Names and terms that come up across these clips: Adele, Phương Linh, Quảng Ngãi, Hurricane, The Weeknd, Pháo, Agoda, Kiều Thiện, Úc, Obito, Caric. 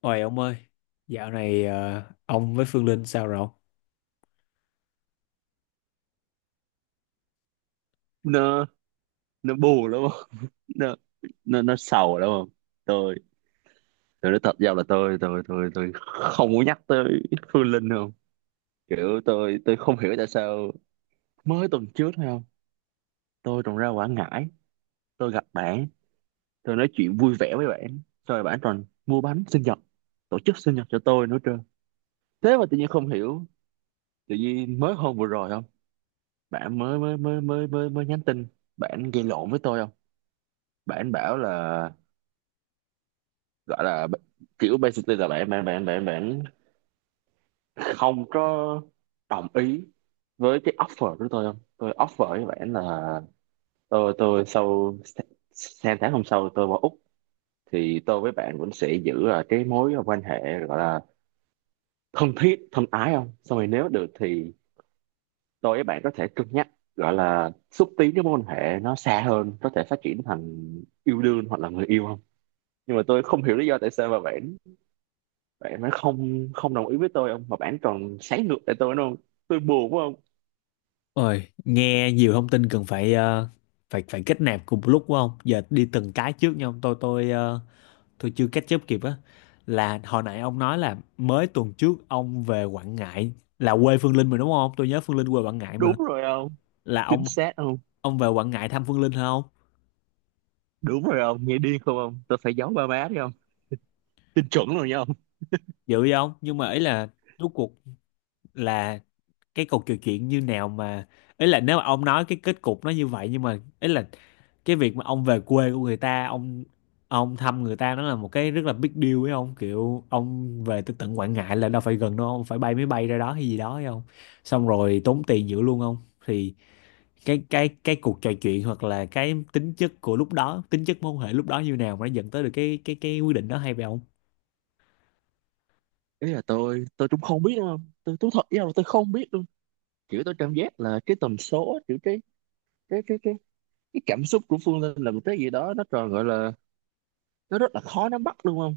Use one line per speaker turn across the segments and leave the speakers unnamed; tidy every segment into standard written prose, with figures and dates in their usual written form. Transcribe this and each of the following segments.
Ôi ông ơi, dạo này ông với Phương Linh sao rồi ông?
nó nó bù lắm không? Nó nó nó sầu lắm không? Tôi tôi nói thật ra là tôi không muốn nhắc tới Phương Linh không. Kiểu tôi không hiểu tại sao, mới tuần trước thôi không, tôi còn ra Quảng Ngãi, tôi gặp bạn, tôi nói chuyện vui vẻ với bạn, rồi bạn còn mua bánh sinh nhật, tổ chức sinh nhật cho tôi nữa trơn. Thế mà tự nhiên không hiểu, tự nhiên mới hôm vừa rồi không, bạn mới mới mới mới mới mới nhắn tin, bạn gây lộn với tôi không. Bạn bảo là, gọi là kiểu basically là bạn bạn bạn bạn bạn không có đồng ý với cái offer của tôi không. Tôi offer với bạn là tôi sau sang tháng hôm sau tôi vào Úc thì tôi với bạn vẫn sẽ giữ cái mối quan hệ gọi là thân thiết thân ái không. Xong rồi nếu được thì tôi với bạn có thể cân nhắc, gọi là xúc tiến cái mối quan hệ nó xa hơn, có thể phát triển thành yêu đương hoặc là người yêu không. Nhưng mà tôi không hiểu lý do tại sao mà bạn bạn nó không không đồng ý với tôi, ông, mà bạn còn sáng ngược lại tôi đúng không? Tôi buồn phải không?
Ôi, nghe nhiều thông tin cần phải phải phải kết nạp cùng một lúc quá không? Giờ đi từng cái trước nha ông. Tôi chưa catch up kịp á. Là hồi nãy ông nói là mới tuần trước ông về Quảng Ngãi là quê Phương Linh mà đúng không? Tôi nhớ Phương Linh quê Quảng Ngãi
Đúng
mà.
rồi ông,
Là
chính xác không.
ông về Quảng Ngãi thăm Phương Linh hả không?
Đúng rồi ông, nghe điên không ông, tôi phải giấu ba má đi không, tin chuẩn rồi nha ông.
Dữ vậy không? Nhưng mà ý là rốt cuộc là cái cục trò chuyện như nào mà, ấy là nếu mà ông nói cái kết cục nó như vậy, nhưng mà ấy là cái việc mà ông về quê của người ta, ông thăm người ta, nó là một cái rất là big deal ấy ông, kiểu ông về tới tận Quảng Ngãi là đâu phải gần đâu, ông phải bay máy bay ra đó hay gì đó ấy không, xong rồi tốn tiền dữ luôn không. Thì cái cuộc trò chuyện hoặc là cái tính chất của lúc đó, tính chất mối quan hệ lúc đó như nào mà nó dẫn tới được cái quyết định đó hay vậy
Ý là tôi cũng không biết đâu ông, tôi thật với ông là tôi không biết luôn. Kiểu tôi cảm giác là cái tần số, kiểu cái cái cái cái cái cảm xúc của Phương Linh là một cái gì đó nó tròn gọi là, nó rất là khó nắm bắt luôn không.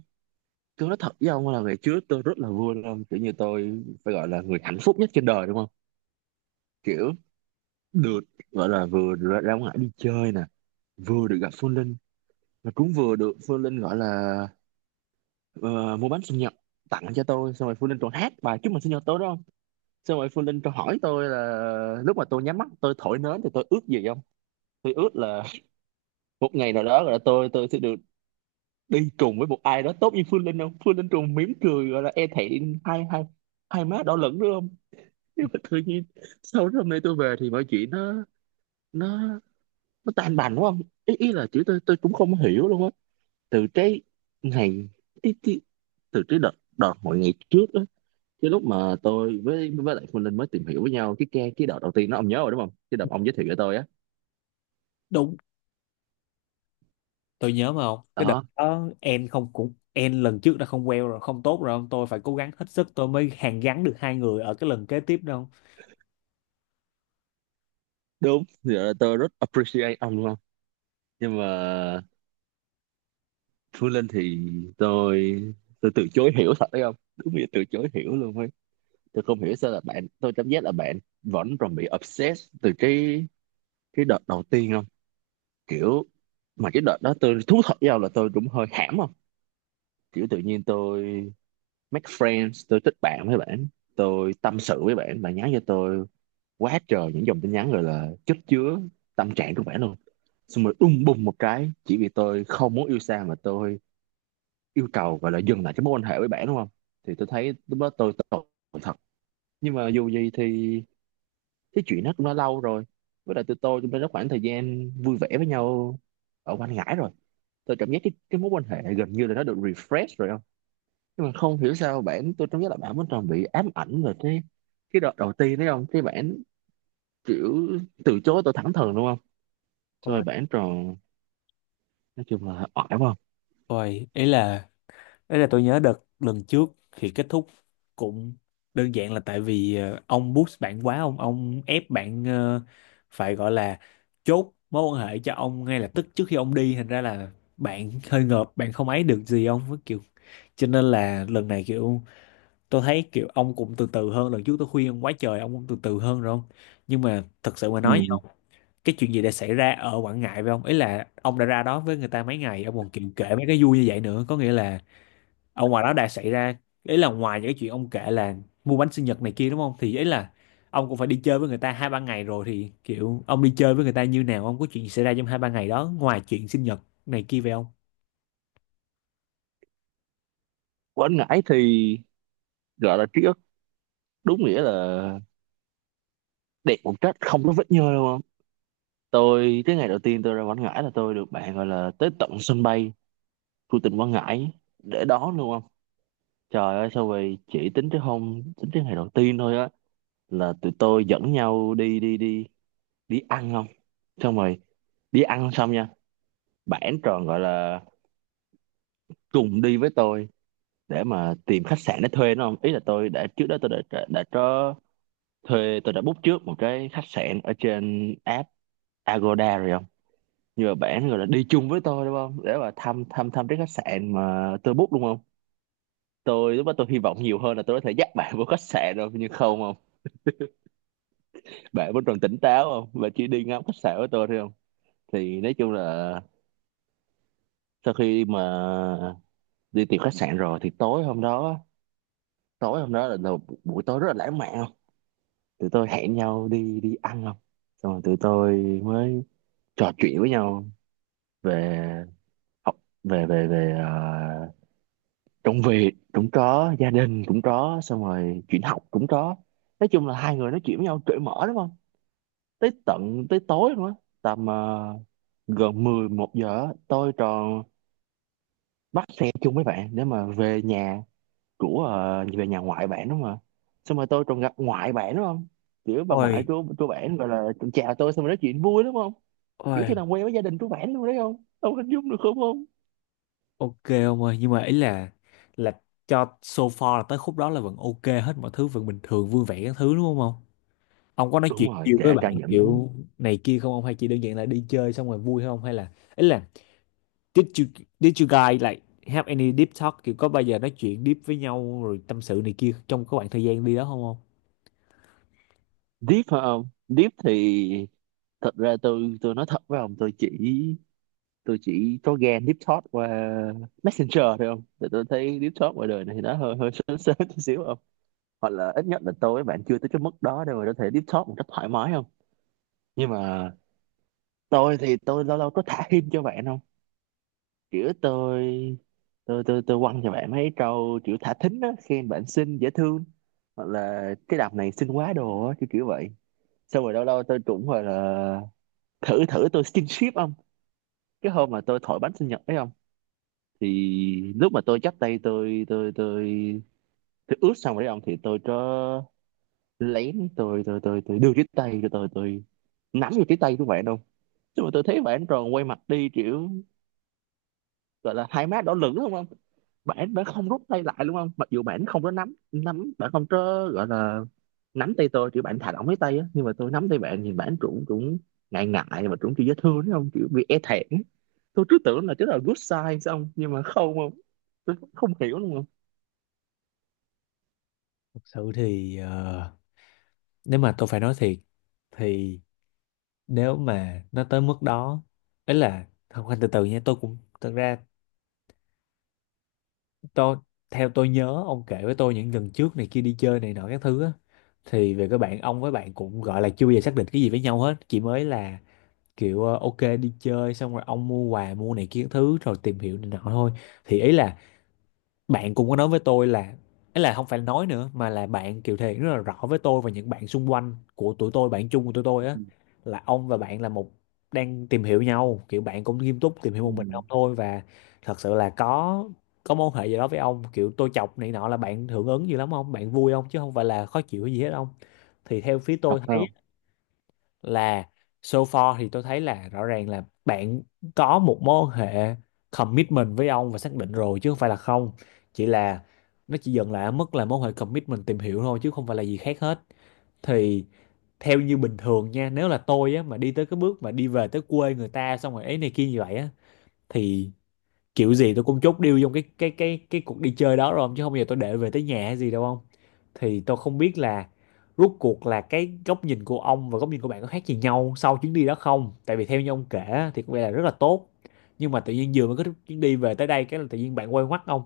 Tôi nói thật với ông là ngày trước tôi rất là vui luôn, kiểu như tôi phải gọi là người hạnh phúc nhất trên đời đúng không. Kiểu được, gọi là vừa ra ngoài đi chơi nè, vừa được gặp Phương Linh, mà cũng vừa được Phương Linh gọi là, ờ, mua bánh sinh nhật tặng cho tôi. Xong rồi Phương Linh còn hát bài chúc mừng sinh nhật tôi đó không. Xong rồi Phương Linh còn hỏi tôi là lúc mà tôi nhắm mắt tôi thổi nến thì tôi ước gì không. Tôi ước là một ngày nào đó gọi là tôi sẽ được đi cùng với một ai đó tốt như Phương Linh không. Phương Linh trùng mỉm cười gọi là e thẹn, hai hai hai má đỏ lửng nữa không. Nhưng mà tự nhiên sau đó hôm nay tôi về thì mọi chuyện nó nó nó tan bành đúng không. Ý là chữ tôi cũng không hiểu luôn á. Từ cái ngày ý, ý, từ cái đợt, đợt mọi ngày trước á, cái lúc mà tôi với với Phương Linh mới tìm hiểu với nhau, cái đợt đầu tiên nó ông nhớ rồi đúng không, cái đợt ông giới thiệu cho tôi á.
không. Tôi nhớ mà không, cái đợt
Đó,
đó em không, cũng em lần trước đã không queo rồi không tốt rồi không, tôi phải cố gắng hết sức tôi mới hàn gắn được hai người ở cái lần kế tiếp đâu.
đúng giờ tôi rất appreciate ông luôn. Nhưng mà Phương Linh thì tôi, từ chối hiểu thật đấy không, đúng nghĩa từ chối hiểu luôn ấy. Tôi không hiểu sao là bạn, tôi cảm giác là bạn vẫn còn bị obsessed từ cái đợt đầu tiên không? Kiểu mà cái đợt đó tôi thú thật với nhau là tôi cũng hơi hãm không. Kiểu tự nhiên tôi make friends, tôi thích bạn với bạn, tôi tâm sự với bạn, bạn nhắn cho tôi quá trời những dòng tin nhắn, rồi là chất chứa tâm trạng của bạn luôn. Xong rồi đùng bùng một cái, chỉ vì tôi không muốn yêu xa mà tôi yêu cầu và là dừng lại cái mối quan hệ với bạn đúng không. Thì tôi thấy lúc đó tôi tội thật. Nhưng mà dù gì thì cái chuyện đó cũng đã lâu rồi, với lại tụi tôi cũng đã có khoảng thời gian vui vẻ với nhau ở quanh ngãi rồi. Tôi cảm giác cái mối quan hệ gần như là nó được refresh rồi không. Nhưng mà không hiểu sao bạn, tôi cảm giác là bạn vẫn còn bị ám ảnh về cái đợt đầu tiên đấy không. Cái bạn kiểu từ chối tôi thẳng thừng đúng không. Rồi
Ôi,
bạn tròn, nói chung là oải quá không.
ôi, ý là tôi nhớ đợt lần trước thì kết thúc cũng đơn giản là tại vì ông push bạn quá ông ép bạn phải gọi là chốt mối quan hệ cho ông ngay lập tức trước khi ông đi, thành ra là bạn hơi ngợp, bạn không ấy được gì ông với kiểu. Cho nên là lần này kiểu tôi thấy kiểu ông cũng từ từ hơn lần trước, tôi khuyên ông quá trời ông cũng từ từ hơn rồi không. Nhưng mà thật sự mà nói với
Ừ.
ông, cái chuyện gì đã xảy ra ở Quảng Ngãi với ông, ý là ông đã ra đó với người ta mấy ngày ông còn kiểu kể mấy cái vui như vậy nữa, có nghĩa là ở ngoài đó đã xảy ra, ý là ngoài những cái chuyện ông kể là mua bánh sinh nhật này kia đúng không, thì ý là ông cũng phải đi chơi với người ta hai ba ngày rồi, thì kiểu ông đi chơi với người ta như nào, ông có chuyện gì xảy ra trong hai ba ngày đó ngoài chuyện sinh nhật này kia về ông.
Quên ngãi thì gọi là ký ức đúng nghĩa là đẹp một cách không có vết nhơ đúng không. Tôi, cái ngày đầu tiên tôi ra Quảng Ngãi là tôi được bạn gọi là tới tận sân bay của tỉnh Quảng Ngãi để đón luôn không. Trời ơi sao vậy, chỉ tính tới hôm, tính tới ngày đầu tiên thôi á, là tụi tôi dẫn nhau đi đi ăn không. Xong rồi đi ăn xong nha, bản tròn gọi là cùng đi với tôi để mà tìm khách sạn để thuê nó không. Ý là tôi đã, trước đó tôi đã có thuê, tôi đã book trước một cái khách sạn ở trên app Agoda rồi không. Nhưng mà bạn gọi là đi chung với tôi đúng không, để mà thăm thăm thăm cái khách sạn mà tôi book đúng không. Tôi lúc đó tôi hy vọng nhiều hơn là tôi có thể dắt bạn vô khách sạn đâu, nhưng không không, bạn vẫn còn tỉnh táo không, và chỉ đi ngắm khách sạn với tôi thôi không. Thì nói chung là sau khi mà đi tìm khách sạn rồi thì tối hôm đó, buổi tối rất là lãng mạn không. Tụi tôi hẹn nhau đi đi ăn không. Xong rồi tụi tôi mới trò chuyện với nhau về học, về về về công việc cũng có, gia đình cũng có, xong rồi chuyện học cũng có. Nói chung là hai người nói chuyện với nhau cởi mở đúng không, tới tận tới tối luôn á. Tầm gần 11 giờ á, tôi tròn bắt xe chung với bạn để mà về nhà của về nhà ngoại bạn đúng không ạ. Xong rồi tôi còn gặp ngoại bạn đúng không, kiểu bà ngoại
Ôi,
của bạn gọi là còn chào tôi, xong rồi nói chuyện vui đúng không. Kiểu
ôi.
tôi làm quen với gia đình của bạn luôn đấy không, ông hình dung được không không.
Ok ông ơi, nhưng mà ý là cho so far là tới khúc đó là vẫn ok hết, mọi thứ vẫn bình thường vui vẻ các thứ đúng không ông? Ông có nói
Đúng
chuyện
rồi,
nhiều với
kể
bạn
cả những…
kiểu này kia không ông, hay chỉ đơn giản là đi chơi xong rồi vui không, hay là ý là did you did you guys like have any deep talk, kiểu có bao giờ nói chuyện deep với nhau rồi tâm sự này kia trong cái khoảng thời gian đi đó không ông?
Deep phải không? Deep thì thật ra tôi nói thật với ông, tôi chỉ có ghen deep talk qua messenger thôi không. Thì tôi thấy deep talk ngoài đời này thì nó hơi hơi sớm sớm chút xíu không. Hoặc là ít nhất là tôi với bạn chưa tới cái mức đó đâu mà có thể deep talk một cách thoải mái không. Nhưng mà tôi thì tôi lâu lâu có thả hint cho bạn không. Kiểu tôi quăng cho bạn mấy câu kiểu thả thính á, khen bạn xinh dễ thương, hoặc là cái đọc này xinh quá đồ á, kiểu kiểu vậy. Xong rồi lâu lâu tôi cũng gọi là thử thử tôi skinship không. Cái hôm mà tôi thổi bánh sinh nhật đấy không, thì lúc mà tôi chắp tay, tôi ướt xong rồi đấy ông, thì tôi có lén, tôi đưa cái tay của tôi, nắm vào cái tay của bạn không. Nhưng mà tôi thấy bạn tròn quay mặt đi, kiểu gọi là hai má đỏ lửng đúng không. Bạn đã không rút tay lại đúng không, mặc dù bạn không có nắm nắm bạn không có gọi là nắm tay tôi, kiểu bạn thả lỏng lấy tay á. Nhưng mà tôi nắm tay bạn thì bạn cũng cũng ngại ngại mà cũng kiểu dễ thương đúng không, kiểu bị e thẹn. Tôi cứ tưởng là chứ là good sign xong, nhưng mà không không, tôi không hiểu đúng không.
Thật sự thì nếu mà tôi phải nói thiệt thì nếu mà nó tới mức đó ấy là không, anh từ từ nha. Tôi cũng thật ra tôi theo tôi nhớ ông kể với tôi những lần trước này kia đi chơi này nọ các thứ á, thì về các bạn ông với bạn cũng gọi là chưa bao giờ xác định cái gì với nhau hết, chỉ mới là kiểu ok đi chơi xong rồi ông mua quà mua này kia các thứ rồi tìm hiểu này nọ thôi. Thì ý là bạn cũng có nói với tôi là, ấy là không phải nói nữa mà là bạn Kiều Thiện rất là rõ với tôi và những bạn xung quanh của tụi tôi, bạn chung của tụi tôi á,
Ừ.
là ông và bạn là một đang tìm hiểu nhau, kiểu bạn cũng nghiêm túc tìm hiểu một
Ừ,
mình ông thôi và thật sự là có mối hệ gì đó với ông, kiểu tôi chọc này nọ là bạn hưởng ứng gì lắm không, bạn vui không, chứ không phải là khó chịu hay gì hết không. Thì theo phía
thật
tôi thấy
không?
là so far thì tôi thấy là rõ ràng là bạn có một mối quan hệ commitment với ông và xác định rồi chứ không phải là không, chỉ là nó chỉ dừng lại ở mức là mối quan hệ commitment tìm hiểu thôi chứ không phải là gì khác hết. Thì theo như bình thường nha, nếu là tôi á mà đi tới cái bước mà đi về tới quê người ta xong rồi ấy này kia như vậy á, thì kiểu gì tôi cũng chốt deal trong cái cuộc đi chơi đó rồi ông, chứ không bao giờ tôi để về tới nhà hay gì đâu ông. Thì tôi không biết là rốt cuộc là cái góc nhìn của ông và góc nhìn của bạn có khác gì nhau sau chuyến đi đó không, tại vì theo như ông kể á, thì có vẻ là rất là tốt, nhưng mà tự nhiên vừa mới có chuyến đi về tới đây cái là tự nhiên bạn quay ngoắt ông.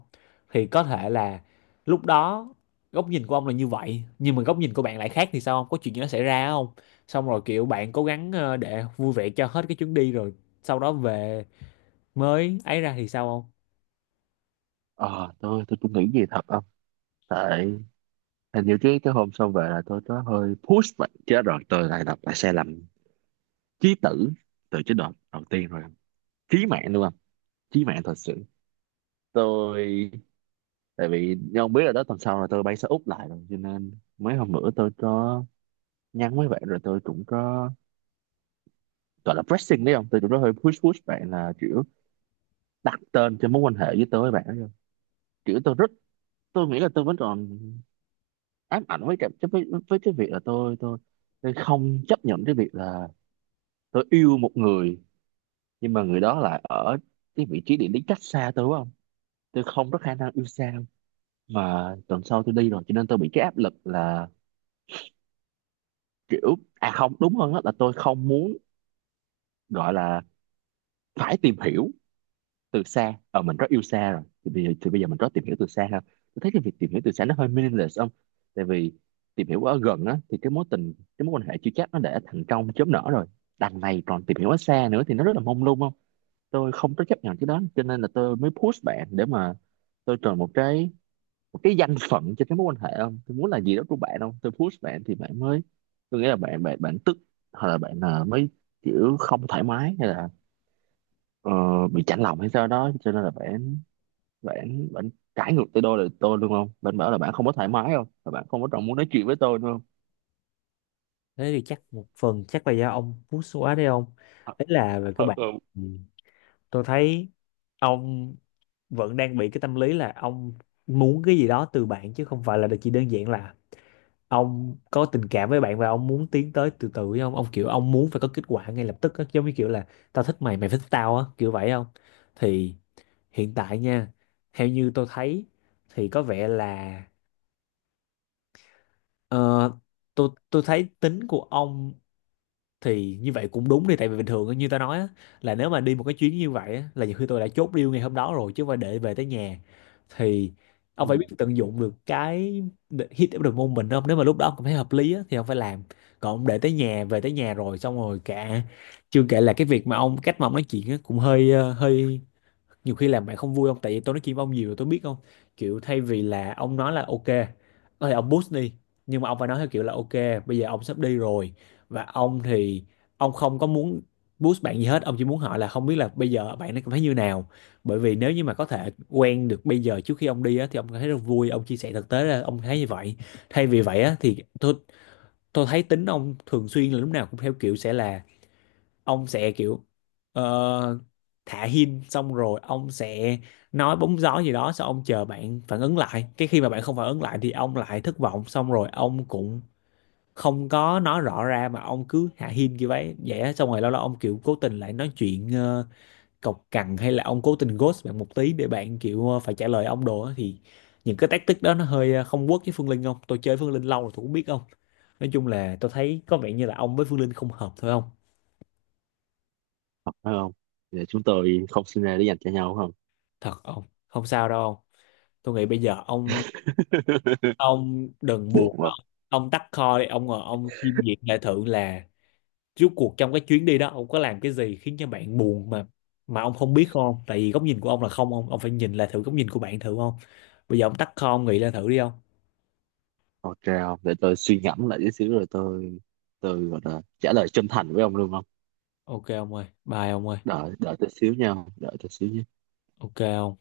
Thì có thể là lúc đó góc nhìn của ông là như vậy nhưng mà góc nhìn của bạn lại khác, thì sao không, có chuyện gì nó xảy ra không, xong rồi kiểu bạn cố gắng để vui vẻ cho hết cái chuyến đi rồi sau đó về mới ấy ra thì sao không.
Ờ tôi cũng nghĩ gì thật không. Tại hình như cái hôm xong về là tôi có hơi push vậy chứ rồi tôi lại đọc lại sai lầm chí tử từ chế độ đầu tiên rồi. Chí mạng luôn, chí mạng thật sự. Tôi, tại vì như ông biết rồi đó, tuần sau là tôi bay sang Úc lại rồi, cho nên mấy hôm bữa tôi có nhắn mấy bạn rồi, tôi cũng có gọi là pressing đấy không, tôi cũng có hơi push push bạn là kiểu đặt tên cho mối quan hệ với tôi với bạn đấy không. Kiểu tôi rất, tôi nghĩ là tôi vẫn còn ám ảnh với cái, với cái việc là tôi tôi không chấp nhận cái việc là tôi yêu một người nhưng mà người đó lại ở cái vị trí địa lý cách xa tôi đúng không. Tôi không có khả năng yêu xa, mà tuần sau tôi đi rồi cho nên tôi bị cái áp lực là kiểu, không, đúng hơn hết là tôi không muốn gọi là phải tìm hiểu từ xa. Ờ mình rất yêu xa rồi thì thì bây giờ mình rất tìm hiểu từ xa ha. Tôi thấy cái việc tìm hiểu từ xa nó hơi meaningless không. Tại vì tìm hiểu ở gần á thì cái mối tình, cái mối quan hệ chưa chắc nó đã thành công chớm nở rồi, đằng này còn tìm hiểu ở xa nữa thì nó rất là mông lung không. Tôi không có chấp nhận cái đó, cho nên là tôi mới push bạn để mà tôi chọn một cái, một cái danh phận cho cái mối quan hệ không. Tôi muốn là gì đó của bạn không. Tôi push bạn thì bạn mới, tôi nghĩ là bạn bạn bạn tức, hoặc là bạn, mới kiểu không thoải mái, hay là ờ, bị chạnh lòng hay sao đó, cho nên là bạn bạn bạn cãi ngược tới đôi lời tôi luôn không. Bạn bảo là bạn không có thoải mái không, và bạn không có trọng muốn nói chuyện với tôi đúng không.
Thế thì chắc một phần chắc là do ông push quá đấy ông,
Thật.
đấy là về các bạn. Ừ, tôi thấy ông vẫn đang bị cái tâm lý là ông muốn cái gì đó từ bạn chứ không phải là chỉ đơn giản là ông có tình cảm với bạn và ông muốn tiến tới từ từ với ông kiểu ông muốn phải có kết quả ngay lập tức á, giống như kiểu là tao thích mày mày phải thích tao á kiểu vậy không. Thì hiện tại nha, theo như tôi thấy thì có vẻ là ờ, tôi thấy tính của ông thì như vậy cũng đúng đi, tại vì bình thường á, như ta nói á, là nếu mà đi một cái chuyến như vậy á, là nhiều khi tôi đã chốt deal ngày hôm đó rồi chứ không phải để về tới nhà. Thì
Ừ,
ông phải biết tận dụng được cái hit of the moment đó. Nếu mà lúc đó ông cảm thấy hợp lý á, thì ông phải làm. Còn ông để tới nhà, về tới nhà rồi xong rồi cả, chưa kể là cái việc mà ông cách mà ông nói chuyện á, cũng hơi nhiều khi làm bạn không vui không, tại vì tôi nói chuyện với ông nhiều rồi tôi biết không. Kiểu thay vì là ông nói là ok có thể ông boost đi, nhưng mà ông phải nói theo kiểu là ok bây giờ ông sắp đi rồi và ông thì ông không có muốn boost bạn gì hết, ông chỉ muốn hỏi là không biết là bây giờ bạn nó cảm thấy như nào, bởi vì nếu như mà có thể quen được bây giờ trước khi ông đi á, thì ông cảm thấy rất vui, ông chia sẻ thực tế là ông thấy như vậy. Thay vì vậy á, thì tôi thấy tính ông thường xuyên là lúc nào cũng theo kiểu sẽ là ông sẽ kiểu ờ, thả hint xong rồi ông sẽ nói bóng gió gì đó, xong ông chờ bạn phản ứng lại, cái khi mà bạn không phản ứng lại thì ông lại thất vọng, xong rồi ông cũng không có nói rõ ra mà ông cứ hạ hint như vậy vậy á. Xong rồi lâu lâu ông kiểu cố tình lại nói chuyện cộc cằn hay là ông cố tình ghost bạn một tí để bạn kiểu phải trả lời ông đồ á. Thì những cái tactic đó nó hơi không work với Phương Linh không, tôi chơi Phương Linh lâu rồi tôi cũng biết không. Nói chung là tôi thấy có vẻ như là ông với Phương Linh không hợp thôi không.
thật phải không? Để chúng tôi không sinh ra để dành cho nhau không.
Thật ông không sao đâu ông, tôi nghĩ bây giờ ông đừng
Buồn
buồn nữa.
quá.
Ông tắt call đi, ông ngồi ông chiêm nghiệm lại thử là rốt cuộc trong cái chuyến đi đó ông có làm cái gì khiến cho bạn buồn mà ông không biết không, tại vì góc nhìn của ông là không, ông ông phải nhìn lại thử góc nhìn của bạn thử không. Bây giờ ông tắt call ông nghĩ lại thử đi ông.
Ok không, để tôi suy ngẫm lại tí xíu rồi tôi gọi là trả lời chân thành với ông luôn không.
Ok ông ơi, bye ông ơi.
Đợi đợi tôi xíu nha, đợi tôi xíu nha.
Ok ông.